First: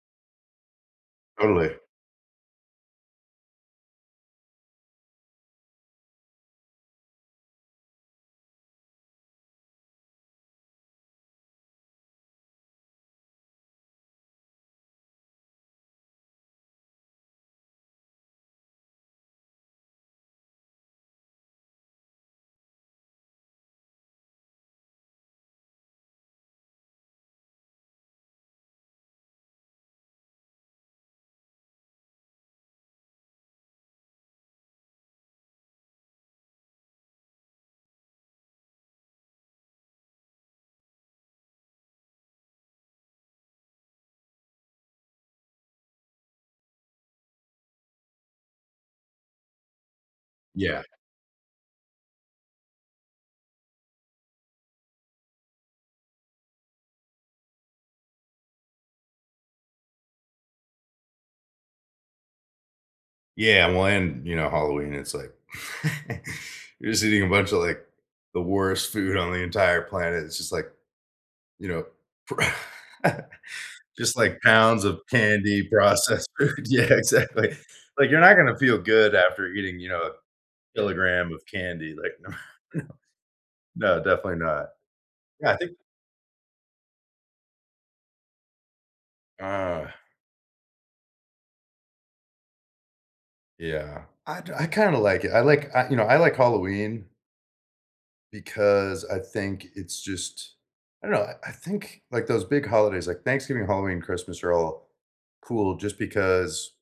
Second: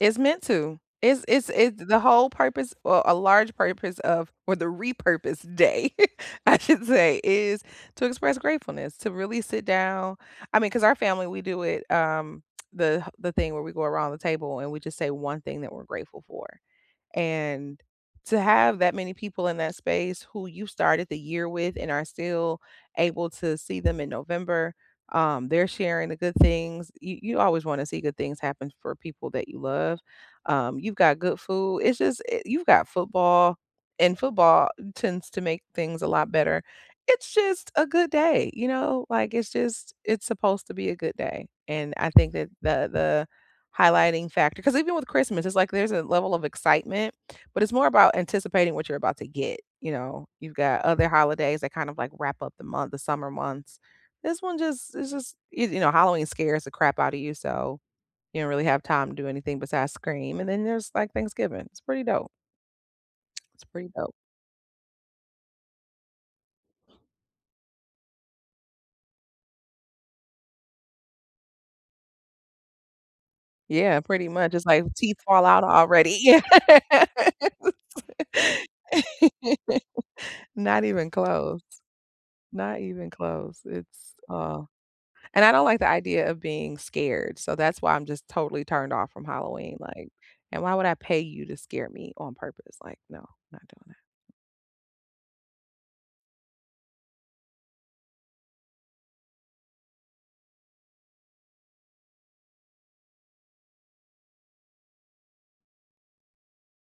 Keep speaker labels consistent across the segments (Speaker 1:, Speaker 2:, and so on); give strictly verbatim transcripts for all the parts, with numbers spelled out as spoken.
Speaker 1: It's meant to, it's it's
Speaker 2: Totally.
Speaker 1: it's the whole purpose, or a large purpose of or the repurpose day, I should say, is to express gratefulness, to really sit down, I mean, 'cause our family, we do it, um, the the thing where we go around the table, and we just say one thing that we're grateful for. And to have that many people in that space who you started the year with and are still able to see them in November, um, they're sharing the good things, you you always wanna see good things happen for people that you love, um, you've got good food, it's just i you've got football, and football tends to make things a lot better. It's just a good day, you know, like, it's just it's supposed to be a good day, and I think that the the highlighting factor 'cause even with Christmas, it's like there's a level of excitement, but it's more about anticipating what you're about to get, you know, you've got
Speaker 2: Yeah.
Speaker 1: other holidays that kind of like, wrap up the month, the summer months. This one just it's just, you you know, Halloween scares the crap out of you, so, you don't really have time to do anything besides scream, and then there's like Thanksgiving, it's pretty dope. It's
Speaker 2: Yeah,
Speaker 1: pretty dope.
Speaker 2: when you know, Halloween, it's like you're just eating a bunch of, like, the worst food on the entire planet, it's just like, you know pr
Speaker 1: Yeah,
Speaker 2: just
Speaker 1: pretty
Speaker 2: like,
Speaker 1: much, it's, like,
Speaker 2: pounds of
Speaker 1: teeth fall out
Speaker 2: candy
Speaker 1: already,
Speaker 2: processed
Speaker 1: yes
Speaker 2: food, yeah, exactly, like, you're not gonna feel good after eating, you know, a
Speaker 1: Not even
Speaker 2: kilogram of
Speaker 1: close
Speaker 2: candy, like
Speaker 1: not even close.
Speaker 2: no,
Speaker 1: It's,
Speaker 2: definitely
Speaker 1: uh
Speaker 2: not,
Speaker 1: and,
Speaker 2: yeah,
Speaker 1: I
Speaker 2: I
Speaker 1: don't,
Speaker 2: think
Speaker 1: like, the idea of being scared, so, that's why I'm just totally turned off from Halloween,
Speaker 2: Uh
Speaker 1: like, and "Why would I pay you to scare me on purpose," like, "No," not doing that.
Speaker 2: Yeah, I do I kind of like it, I like I you know, I like Halloween. Because I think it's just I don't know, I think, like, those big holidays, like, Thanksgiving, Halloween, Christmas are all cool just because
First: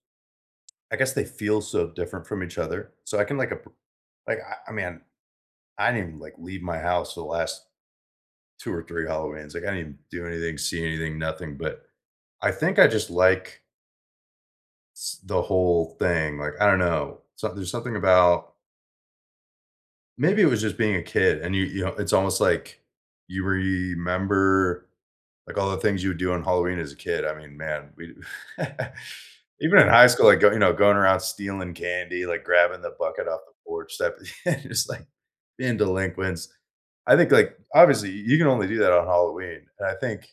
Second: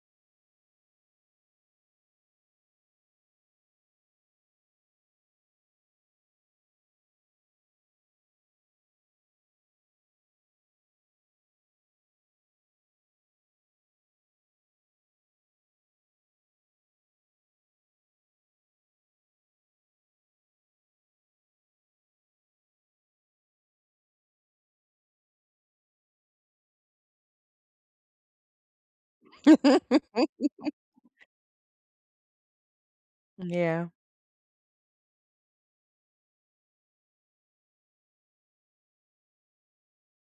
Speaker 2: I guess they feel, so, different from each other, so, I can like, ap like, I I mean, I didn't even, like, leave my house for the last. two or three Halloweens, like I didn't do anything, see anything, nothing, but I think I just like S the whole thing, like, I don't know, something there's something about. Maybe it was just being a kid, and you you know, it's almost, like, you remember, like, all the things you would do on Halloween as a kid, I mean, man, we Even in high school, like, go you know, going around stealing candy, like grabbing the bucket off the
Speaker 1: Yeah.
Speaker 2: porch, that it's like, being delinquents. I think, like, obviously you can only do that on Halloween, and I think